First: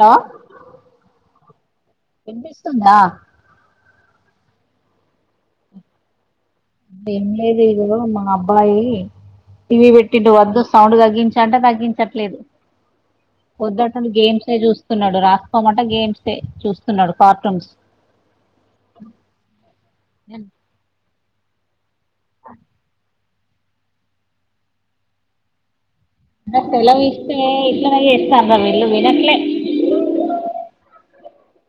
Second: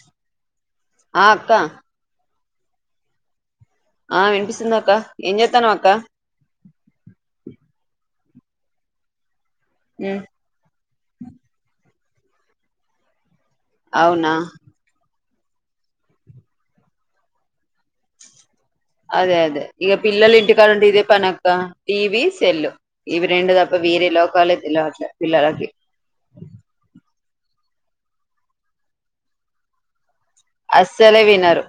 లో ఆ అక్క వినిపిస్తుందా ఆ వినిపిస్తుంది అక్క ఏం చేత్తనావ్ అక్క ఏం లేదు ఇదిగో మా అబ్బాయి టీవీ ఉమ్, పెట్టిండు వద్దు సౌండ్ తగ్గించంటే తగ్గించట్లేదు పొద్దటి నుంచి అవునా గేమ్స్ యే చూస్ తున్నాడు రాసుకోమంటే గేమ్సే చూస్తున్నాడు కార్టూన్స్ అదే అదే ఇగ పిల్లలు ఇంటి కాడ ఉంటే ఇదే పని అక్క టీవీ సెల్ల్ ఇవి రెండు తప్ప వేరే లోకాలే తెల్వట్లే పిల్లలకి అదే సెలవు ఇస్తే ఇట్లనే చేస్తాన్రురా వీళ్ళు వినట్లే అస్సలే వినరు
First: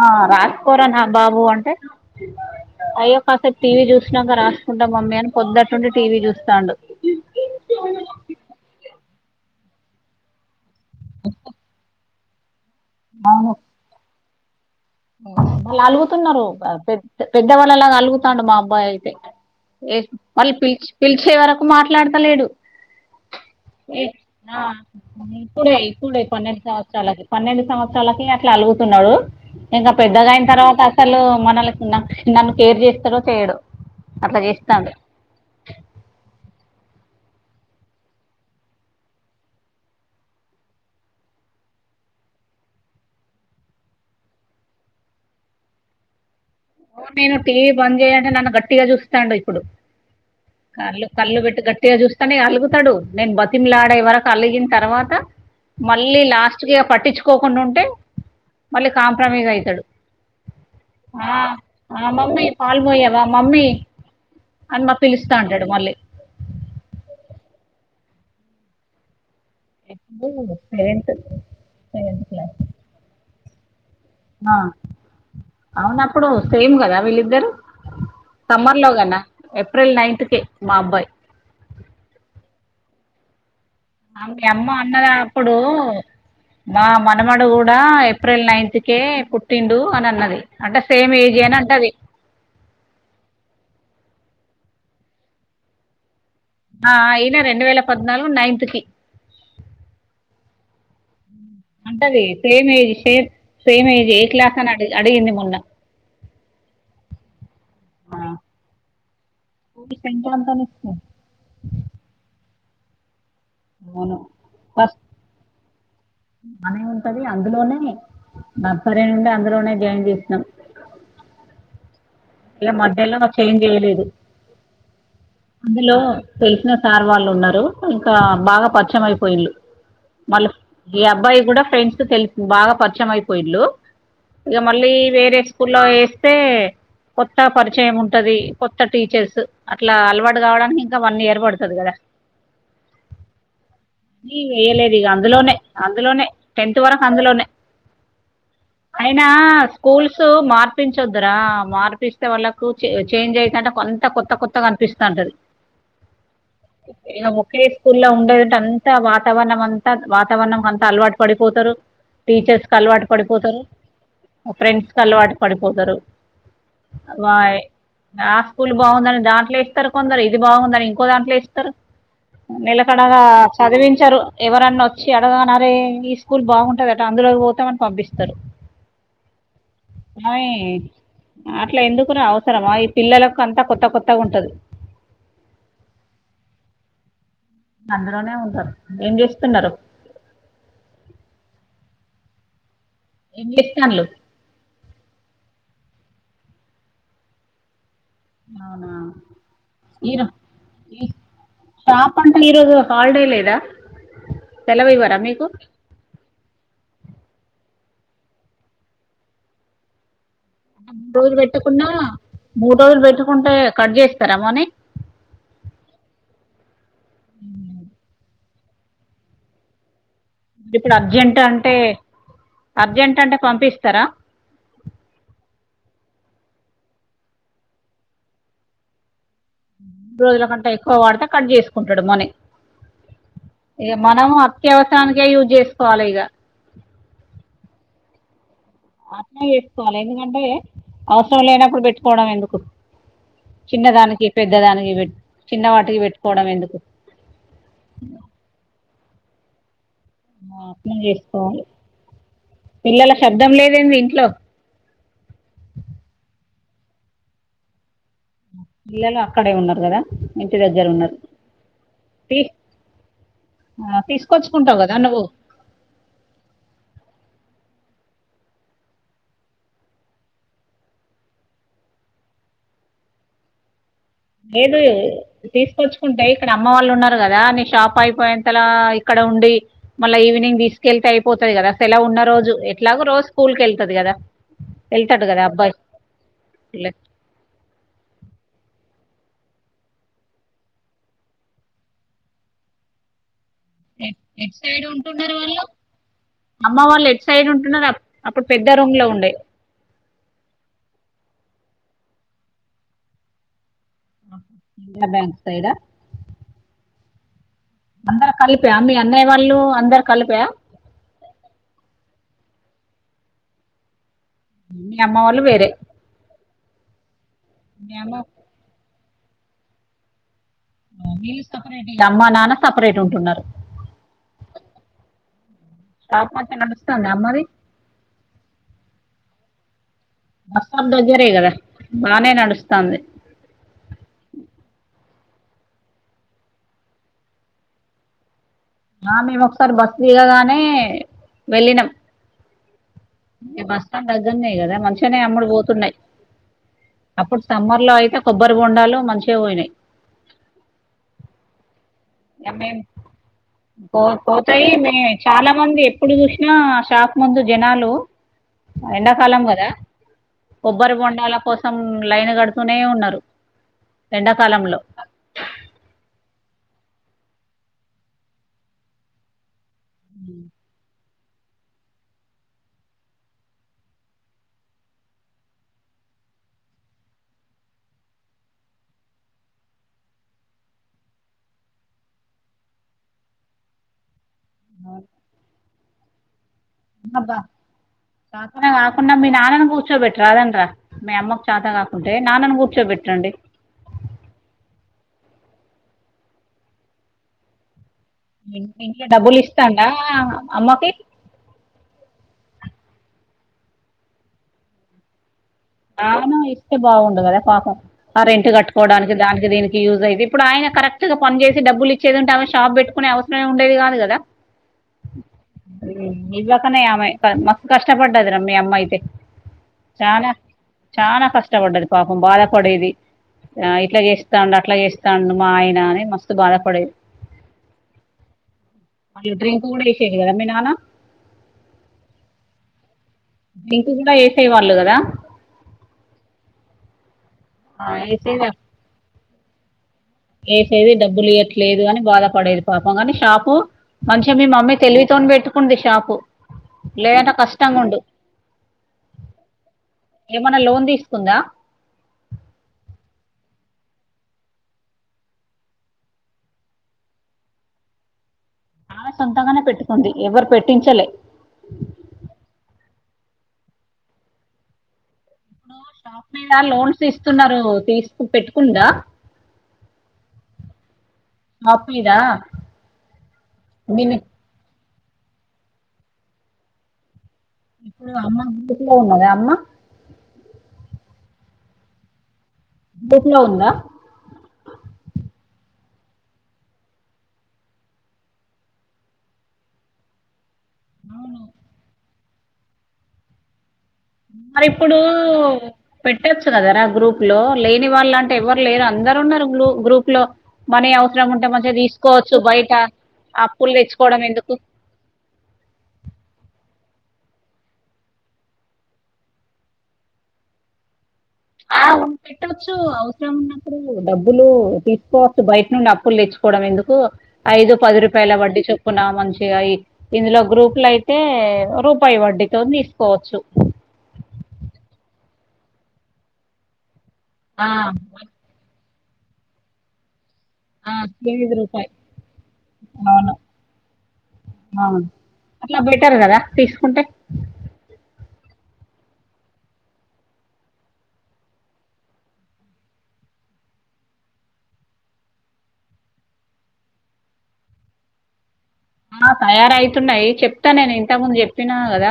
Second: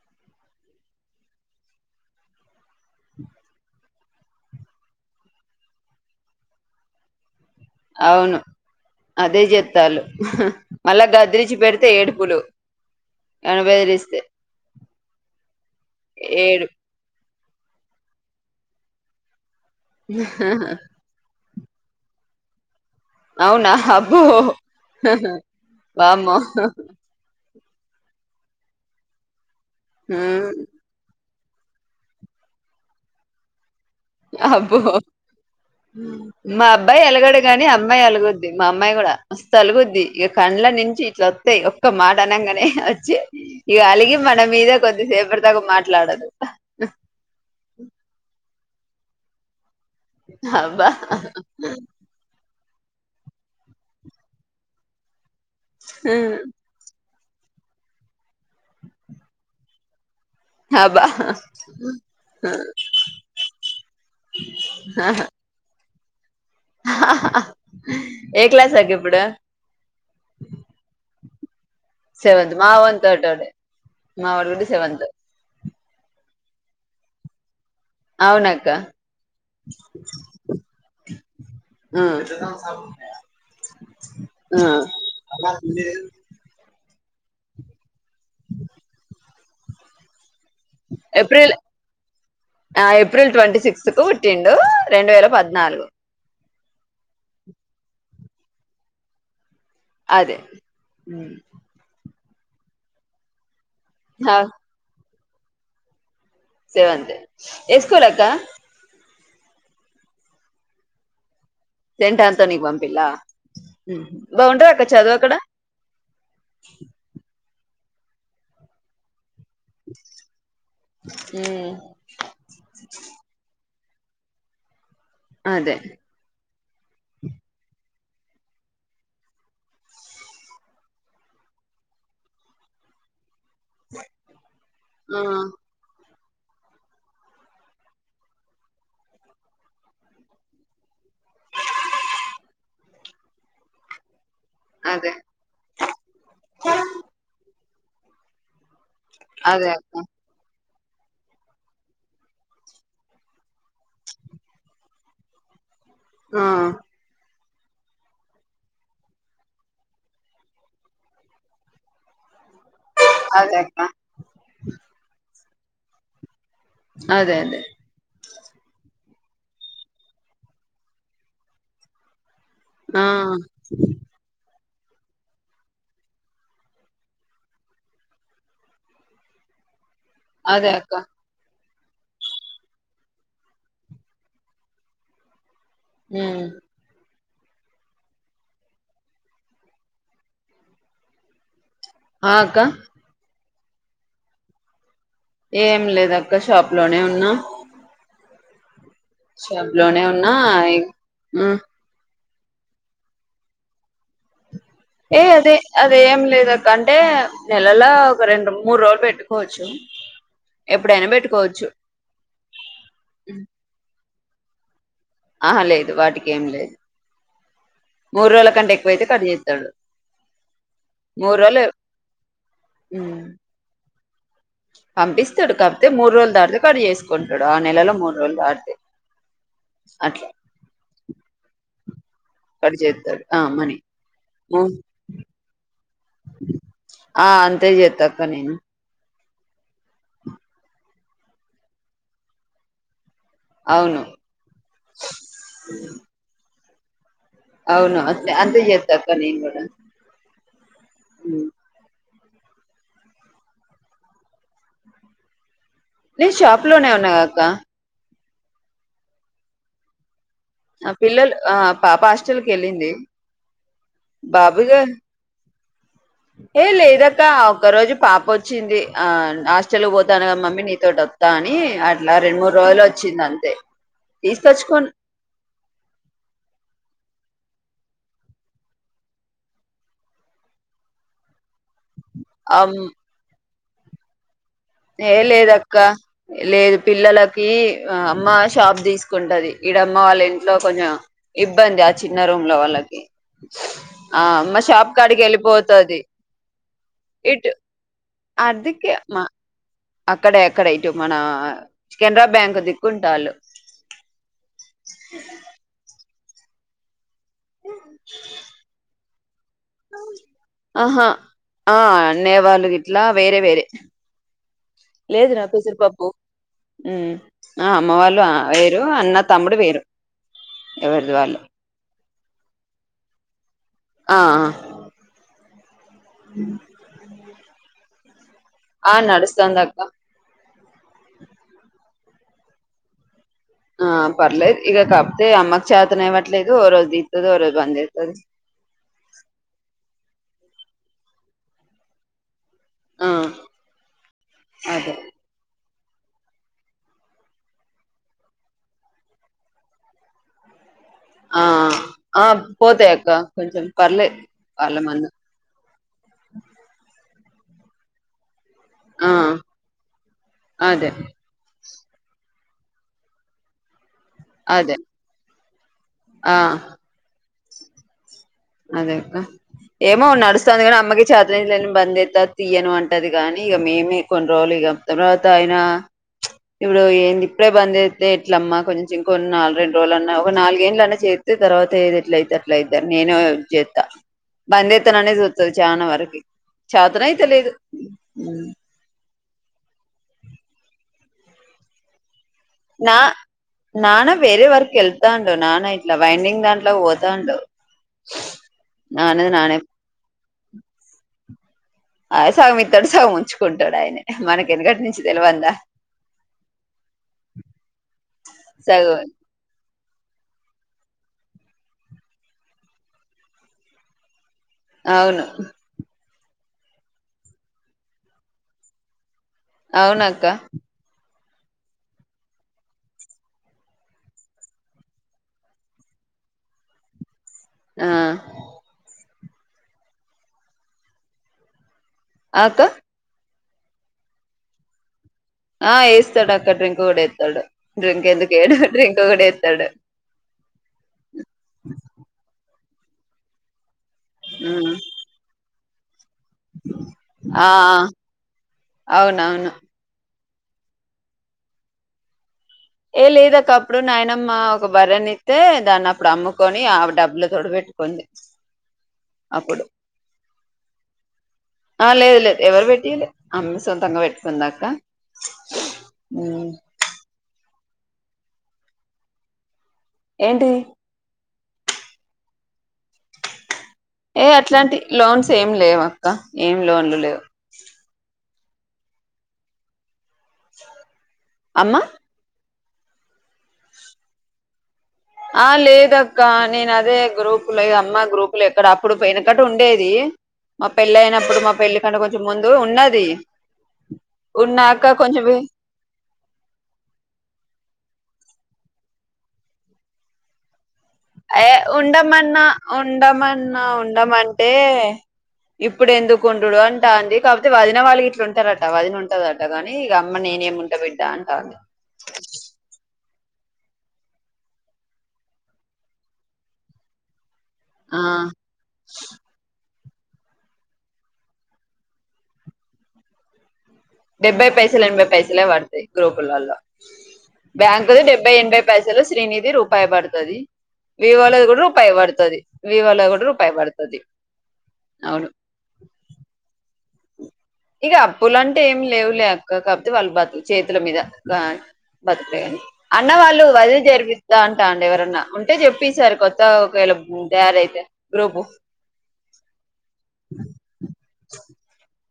ఆ రాసుకొరా నా బాబు అంటే అయ్యో కాసేపు టీవీ చూసినాంక రాసుకుంటా మమ్మీ అని పొద్దుట్నుండి టీవీ చూస్తాండు అవును అదే చేత్తా ల్లు మళ్ళా గదిరిచ్చి పెడితే ఏడుపులు అవును ఏమన్నా బెదిరిస్తే వాళ్ళు అలుగుతున్నారు ఏడు అ పెద్ పెద్దవాళ్ళలాగా అలుగుతాండు మా అబ్బాయి అయితే ఏ మళ్ళీ పిల్చ్ పిలిచే వరకు మాట్లాడతలేడు అవునా ఏ అబ్బో ఆ ఇప్పుడే ఇప్పుడే వామ్మో పన్నెండు సంవత్సరాలకి పన్నెండు సంవత్సరాలకి అట్లా అలుగుతున్నాడు ఇంగ పెద్దగైన ఉమ్, తర్వాత అసలు మనలకి న నన్ను కేర్ చేస్తాడో చేయడో అట్లా అబ్బో చేస్తాండు మా అబ్బాయి అలగడు గాని అమ్మాయి అలుగుద్ది మా అమ్మాయి కూడా మస్తు అలుగుద్ది ఇగ కండ్ల నుంచి ఇట్లా వస్తాయి ఒక్క మాట అనంగానే వచ్చి ఇగ అలిగి మన మీద కొద్దిసేపటి దాకా మాట్లాడదు నేను టీవీ బంద్ చేయ్యంటే నన్ను గట్టిగా చూస్తాండు ఇప్పుడు. అబ్బా కల్లు కండ్లు పెట్టి గట్టిగా చూస్ కనీ అలుగుతడు, నేను బతిమిలాడే వరకు అలిగిన తర్వాత, మళ్ళీ లాస్ట్ స్టుకి పట్టించుకోకుండా ఉంటే, మళ్ళీ కాంప్రమైజ్ అయితడు. అబ్బా ఆ మమ్మీ పాల్పోయవా, మమ్మీ అన్న పిలుస్తాంటడు మళ్ళీ. ఏ క్లాస్ అక్కిప్పుడు? ఇప్పుడు సెవెంత్ సెవెంత్, మావోన్ తోటోడే మావోడు ఆ గుడ సెవెంత్ అవునప్పుడు సేమ్ గదా వీళ్ళిద్దరు అవునక్క సమ్మర్ లో కన్న, ఏప్రిల్ నైన్త్ కే మా అబ్బాయి. ఉమ్ అ మీ అమ్మ అన్నదా అప్పుడు మా మనమడు గుడా ఏప్రిల్ నైన్త్కే పుట్టిండు అని అన్నది. అంటే సేమ్ ఏజేనా అంటది ఆ ఏప్రిల్ ట్వంటీ సిక్స్త్ కు పుట్టిండు రెండు వేల పద్నాలుగు ఆ ఈయినా రెండు వేల పద్నాలుగు నైన్త్ కి అదే ఉమ్ అంటది same age, same same age ఏ క్లాస్ అని అడి అడిగింది మొన్న. సేవెంత్ ఏ స్కూల్ అక్క? ఉవిస్ Saint Anthony school Saint Anthony కి పంపిల్లా, అవును బావుంటదా అక్క ఫస్ట్ చదువు అక్కడ? బానే ఉంటది, అందులోనే నర్సరీ నుండి అందులోనే జాయిన్ చేషినం. ఉమ్ ఇగ మధ్యలో మాకు చేంజ్ జేయలేదు, అదే అందులో తెలిసిన సార్ వాళ్ళు ఉన్నరు, ఇంకా బాగా పరిచయం అయిపోయిళ్ళు మళ్ళ ఈ అబ్బాయి గుడ ఫ్రెండ్స్ తెలిపి బాగా పరిచయం అయిపోయిళ్ళు ఇగ మళ్లీ వేరే స్కూల్ల ఏస్తే కొత్తగ పరిచయం ఉంటది, కొత్త టీచర్స్ అట్లా అలవాటు కావడానికి ఇంకా వన్ ఇయర్ పడతది గదా. నీ ఏయాలేదిగ అదే అందులోనే అందులోనే టెన్త్ వరకు అందులోనే, అయినా అదే అక్క స్కూల్స్ సు మార్పించొద్దురా మార్ పిస్తే వాళ్ళకు చె చేంజ్ అయతాంటే అంతా కొత్త కొత్తగ అనిపిస్తాంటది. ఆ ఇగ ముకేష్ స్కూల్లో ఉండేదంట అంతా వాతావరణం అంత, వాతావరణం అంతా అలవాటు పడిపోతరు. టీచర్స్ కలవాటు అదే పడిపోతరు, అక్క మా ఫ్రెండ్స్ కి అలవాటు పడిపోతరు. అదే వాయ్ అదే ఆ స్కూల్ బావుందని దాంట్లో ఏస్తరు కొందరు, ఇది బావుందని ఇంకో దాంట్లో ఏస్తరు ఆ నెలకడగా చదివించరు ఎవరన్న ఒచ్చి అడగనరే ఈ స్కూల్ బావుంటదట, అందులోకి పోతమని పంపిస్తరు. ఆయి అదే అక్క అట్ల ఎందుకురా అవసరమా, ఈ పిల్లలకు అంత కొత్త కొత్తగుంటది. ఉమ్ అందులోనే ఉంటరు, ఏం జేస్తున్నరు? ఆ అక్కా? ఏం చేస్తాన్లు ఏం లేదక్క షాప్ లోనే ఉన్న అవునా షాప్ లోనే ఈరో ఉన్నా ఇ ఈ అ షాప్ అంటే ఈరోజు హాలిడే లేదా సెలవు ఇవ్వరా ఏ మీకు అదే అదేం లేదక్క అంటే నెలలో ఒక రెండు మూడు రోజులు పెట్టుకోవచ్చు ఎప్పుడైనా మూడు రోజులు పెట్టుకోవచ్చు పెట్టకున్నా మూడు రోజులు పెట్టుకుంటే కట్ చేస్తారా మనీ ఆహా లేదు వాటికి ఏం లేదు మూడు రోజుల కంటే ఎక్కువైతే కట్ జేత్తడు డి ఇప్పుడు అర్జెంట్ అంటే అర్జెంట్ అంటే పంపిస్తరా పంపిస్తాడు కాపోతే మూడు రోజులు దాటితే కడు చేసుకుంటాడు ఆ నెలలో మూడు రోజులు దాడితే రోజుల కంటా ఎక్కువ వాడితే కట్ చేసుకుంటాడు మనీ కట్ చేస్తాడు ఆ మనీ ఇగ మనం అత్యవసరానికే యూజ్ చేసుకోవాలి ఇగ ఆ అంతే చేతక్క నేను అట్ల చేసుకోవాలి ఎందుకంటే అవసరం లేనప్పుడు పెట్టుకోవడం ఎందుకు చిన్న అవును దానికి పెద్ద దానికి పెట్ చిన్న వాటికి పెట్టుకోవడం ఎందుకు అవును అంతే అంతే చేస్తాక్క నేను కూడా ఆ అర్థం ఉమ్. చేసుకోవాలి పిల్లల శబ్దం లేదేందీ ఇంట్లో నేను షాప్ లోనే ఉన్నాగాక్క పిల్లలు అక్కడే ఉన్నారు కదా ఇంటి దగ్గర ఆ ఉన్నారు పిల్లలు ఆ పాప హాస్టల్ కి ఎళ్ళింది ఆ తీసుకొచ్చుకుంటవు కదా నువ్వు ఏ లేదక్క ఒక్క రోజు పాప వచ్చింది ఆ హాస్టల్ పోతాను క మమ్మీ నీతోటి కానీ అట్లా రెండు మూడు రోజులు ఒచ్చింది అంతే ఏదు తీసుకొచ్చుకొని తీసుకొచ్చుకుంటే ఇక్కడ అమ్మ వాళ్ళు ఉన్నారు కదా నీ షాప్ అయిపోయేంతలా ఇక్కడ ఉండి మళ్ళా ఈవినింగ్ తీసుకెళ్తే అయిపోతది కదా సెలవు ఉన్న రోజు అమ్ ఎట్లాగో రోజు స్కూల్ కెళ్తది కదా ఏ వెళ్తాడు కదా అబ్బాయి లేదక్క లేదు పిల్లల కి అమ్మ షాప్ తీసుకుంటది ఇడమ్మ వాళ్ళ ఇంట్లో కొంచెం ఇబ్బంది ఆ చిన్న రూమ్లా వాళ్ళకి ఎ ఆ ఎడ్ అమ్మ సైడ్ షాప్ కాడికి ఉంటున్నారు వాళ్ళు వెళ్ళిపోతది అమ్మ వాళ్ళు ఎడ్ సైడ్ ఇటు ఉంటున్నారు అప్పుడు పెద్ద రూం అదికే లో మా ఉండే అక్కడే అక్కడే ఇటు మన కెనరా బ్యాంక్ దిక్కుంటాళ్లు ఆ బ్యాంక్ సైడా అందరు కలిపా మీ అన్నయ వాళ్ళు అందరు కలిపా ఆహా ఆ అన్నయ్య వాళ్ళు గిట్లా వేరే వేరే మీ అమ్మ లేదు వాళ్ళు రా వేరే పెసిరిపప్పు ఆ అమ్మ వాళ్ళు అ వేరు అన్న తమ్ముడు వేరు ఎవరిది వాళ్ళు అమ్మా నాన్న సపరేట్ ఉంటున్నారు ఆ షాప్ మంచిగ నడుస్తాందా అమ్మది ఆ నడుస్తాందాక్క బస్టాండ్ దగ్గెర ఏ కదా బానే నడుస్తాంది ఆ పర్లేదు ఇగ కాకపోతే అమ్మకి చేతన అవ్వట్లేదు ఓ రోజు తీస్తది ఓ రోజు బంజెస్తది ఆ మేము ఒకసారి బస్సు దిగగానే వెళ్ళినం ఆ బస్ స్టాండ్ దగ్గరన్నే కదా అదే మంచిగానే అమ్ముడు పోతున్నాయి అప్పుడు సమ్మర్ లో అయితే కొబ్బరి బొండాలు మంచిగా పోయినాయి ఆ ఆ ఇక మేము పోతాయక్క కొంచెం పో పర్లేదు పోతాయి చాల మే మంది చాలా మంది ఎప్పుడు చూసినా షాప్ ముందు జనాలు ఆ ఎండాకాలం కదా అదే కొబ్బరి బొండాల కోస్ సం లైన్ కడుతూనే ఉన్నారు అదే ఎండాకాలంలో ఆ అదేక్క ఏమో నడుస్తోంది కానీ అమ్మకి చేతనయత లేదని బంద్ చేస్తా తీయను అంటది కాని ఇగ మేమే కొన్ని రోజులు ఇగ తర్వాత ఆయిన ఇప్పుడు ఏంది ఇప్పుడే బంద్ జెస్తే ఎట్లమ్మా కొంచెం ఇంకోన్ని నాలు రెండు రోజులుల అన్నా ఒక నాలుగేంళ్ల అన్నా చే తర్వాత ఏది ఎట్లా అయితె అట్లా అయి నేను చేత్త బందేత్తే నన్నే చూత్తది చానవరకి చాతనయిత లేదు అ మీ నాన్నని కూర్చోబెట్టి రాదండరా మీ అమ్మకు చాత కాకుంటే నాన్న కూర్చ నా నాన వేరే వర్క్ ఎళ్తాండు నానా ఇట్లా వైండింగ్ దాంట్లోకి పోతాండు ఇం ఇంట్లో నాన్నది డబ్బులు నానే ఇస్తాండా అమ్మకి ఆ సగమిత్తాడు సగం ఉంచుకుంటాడు ఆయన మనకి ఎనకటి నుంచి తెలవందా అవును ఇస్తే బాగుండ కదా పాపం ఆ రెంట్ సగం కట్టుకోవడానికి దానికి దీనికి యూజయిది ఇప్పుడ ఆయన కరెక్ట్ గా పని చేసి డబ్బులు ఇచ్చేదుంటే ఆమె షాప్ పెట్టుకునే అవసరమే ఉండేది కాదు కదా అవును ఇవ్వకనే ఆమె మస్ కష్టపడ్డదిరా మీ అమ్మ అయితే అవునక్క చానా చాన కష్టపడ్డది పాపం బాధపడేది ఇట్లా చేస్తాండు అట్లా చేస్తాండు మా ఆయన అని మస్తు బాధపడేది ఆ ఇగ డ్రింక్ కూడా ఎశేది కదా మీ నాన ఆ అక్క డ్రింకు కూడా వేసే వాళ్ళు కదా ఆ వేస్తాడు అక్కడ డ్రింక్ కూడా వేతాడు ఆ, డ్రింక్ ఎందుకు వేసేది ఎడు డ్రింక్ కూడా వేతాడు వేసేది డబ్బులు ఇయట్లేదు అని బాధపడేది పాపం కానీ షాపు మంచిగా మీ ఉమ్ మమ్మీ తెలివితో పెట్టుకుంది షాప్ లేక ఆ కష్టంగ్ ఉండు అవునవును ఏమన్నా లోన్ తీసుకుందా ఏ లేదక్క అప్పుడు నాయినమ్మ ఒక బర్రని ఇస్తే దాన్ని అప్పుడు అమ్ముకొని ఆ డబ్బుల తోడ పెట్టుకుంది ఆ సొంతగనే అప్పుడు పెట్టుకుంది ఎవరు పెట్టించలే ఆ లేదు లేదు ఎవరు పెట్టిండు అమ్మ సొంతంగా పెట్టుకుందక్క షాప్ మీద లోన్స్ ఇస్తున్నారు తీసుకు పెట్టుకుందా ఏంటి షాప్ మీద మీ ఏ అట్లాంటి లోన్స్ ఏం లేవు అక్క ఏం లోన్లు లేవు ఇప్పుడు అమ్మ గ్రూప్లో ఉన్నద అమ్మ అమ్మ గ్రూప్ లో ఉందా ఆ లేదక్క నేను అదే గ్రూపు లో అమ్మా గ్రూపు లో ఎక్కడ అప్పుడు పోయినకట్ట ఉండేది మా పెళ్ళ అయినప్పుడు అవును మా పెళ్లి కంటే కొంచెం ముందు ఉన్నాది మరి ఇప్పుడూ పెట్టొచ్చు గదరా గ్రూప్ లో లేని వాళ్ళు అంటే ఎవరు లేరు అందరు ఉన్నారు గ్రూ గ్రూప్ లో మనీ అవ్ ఏ ఉండమన్నా ఉండమన్నా అప్పులు తెచ్చుకోవడం ఉండమంటే ఎందుకు ఇప్పుడు ఎందుకు ఉండుడు అంటా అంది కాకపోతే వదిన వాళ్ళు గిట్లా ఉంటరట వదిన ఉంటదట కానీ ఇక అమ్మ నేనేమి ఉంటా బి టాంటాంది ఆ ఉం- పెట్టొచ్చు అవసరం ఉన్నప్పుడు డబ్బులు తీసుకోవచ్చు బయట నుండి అప్పులు తెచ్చుకోవడం ఎందుకు ఐదు పది ఆ రూపాయల వడ్డీ చొప్పున మంచి ఇగ ఈ ఇందులో గ్రూపుల అయితే రూపాయి వడ్డితోని తీసుకోవచ్చు డెబ్బై పైసలు ఎనభై పైసలే పడతయి గ్రూపులల్లో ఆ, బ్యాంకు ది డెబ్బై ఎనభై పైసలు శ్రీనిధి రూపాయి పడతది ఆ, వివాళది ఎనిమిది కూడా రూపాయి వడుతది వివాళది కూడా అవును రూపాయి బడుతది అవును అట్లా బెటర్ కదా తీసుకుంటే ఇగ అప్పులంటే ఏం లేవు లే అక్క కాపోతే వాళ్ళు బతు చేతుల మీద గాన్ బతుకుతే గాని అన్న వాళ్ళు వదిలి జరిపిస్త అంటా అండు ఎవరన్నా ఉంటే చెప్పు ఈసారి కొత్త ఆవకాయలు ఉంటారైతే గ్రూపు ఆ తయారైతున్నాయి చెప్తా నేను ఇంతకు ముందు జెప్పినా కదా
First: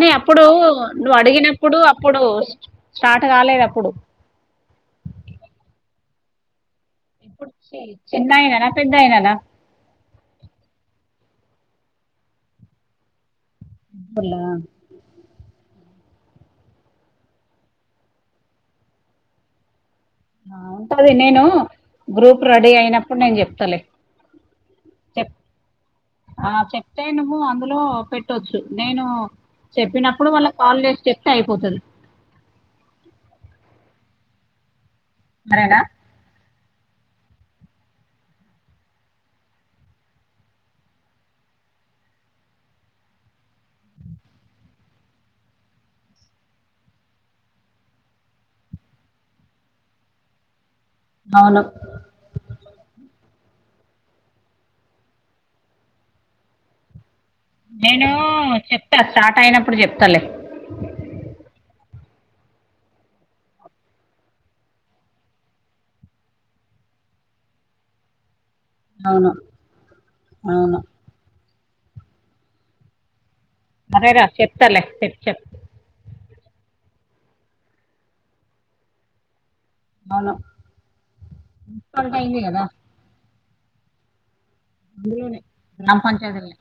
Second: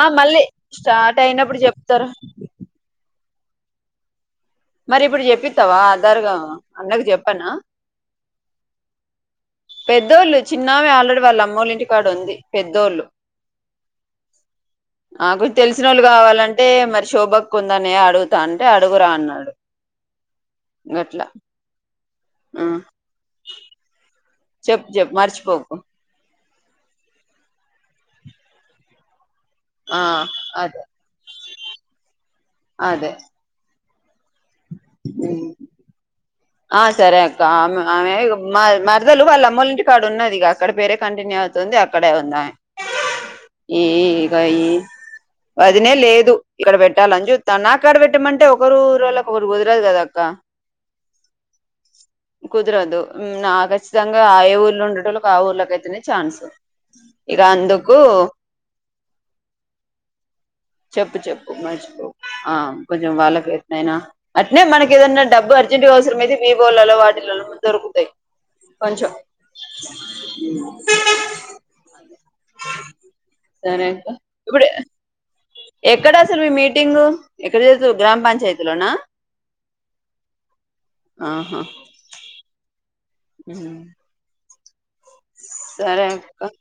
ఆ మళ్ళీ అప్పుడు నువ్వు స్టార్ట్ అయినప్పుడు అడిగినప్పుడు చెప్తారు అప్పుడు స్టార్ట్ కాలేదు అప్పుడు మరి ఇప్పుడు జెప్పితవ ఆధారుగ చిన్నాయిననా పెద్దాయిననా పెద్దోళ్ళు చిన్నామె ఆల్రెడీ వాళ్ళ అమ్మూళ్లింటి కాడ ఉంది పెద్దోళ్ళు [unintelligible] నాకు తెలిసినోళ్ళు కావాలంటే మరి శోభక్కుందన్నయ్య అడుగుతా అంటే అడుగురా అన్నాడు ఆ ఉంటది గట్లా నేను గ్రూప్ ఆ రెడీ అయినప్పుడు నేను జెప్తలే చెప్పు చెప్పు మర్చిపోకు ఆ చెప్తే నువ్వు అందులో పెట్టొచ్చు నేను ఆ చెప్పినప్పుడు వాళ్ళకి కాల్ అదే చేసి చెప్తే అయిపోతది అదే సరేనా ఆ సరే అక్క ఆమె ఆమె మర్ మరదలు వాళ్ళ అమ్మోలింటి కాడ ఉన్నది ఇగ అక్కడ పేరే కంటిన్యూ అవు తుంది అక్కడే ఉందామె ఈగ ఈ వదిన లేదు ఇక్కడ పెట్టాలని చూత్తాన్నా నాకాడ పెట్టమంటే ఒకరు ఊరోళ్ళకు ఒకరు కుదరదు కదా అక్కా అవును కుదరదు ఊమ్ నా ఖచ్చితంగా ఆ ఏ ఊర్లో ఉండేటోళ్ళకి ఆ ఊర్లకైతేనే చాన్సు ఇగ అందుకు నేను చెప్తా స్టార్ట్ అయినప్పుడు చెప్తాలే చెప్పు చెప్పు మర్చిపోకు ఆ కొంచెం వాళ్ళకు ఎట్నైనా అట్నే మనకి ఏదన్నా డబ్బు అర్జెంట్గా అవసరమైతే బీబోలల్లో వాటిలల్లో దొరుకుతాయి కొంచెం అవును అవును అక్క సరే రా చెప్తా ఇప్పుడు లే ఎక్కడ అసలు మీ మీటింగు ఎక్కడ జేస్తురు గ్రామ పంచాయతీ లోనా అవును ఆహా [unintelligible] ఉమ్. [unintelligible] సరే అక్క పంచాయతీలనే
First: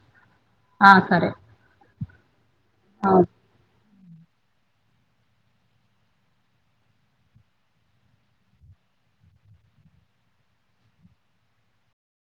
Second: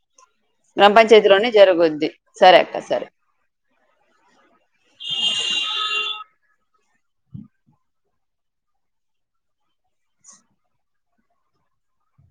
గ్రామ ఆ పంచాయతీ సరే లోనే జరగొద్ది సరే అక్క సరే ఆ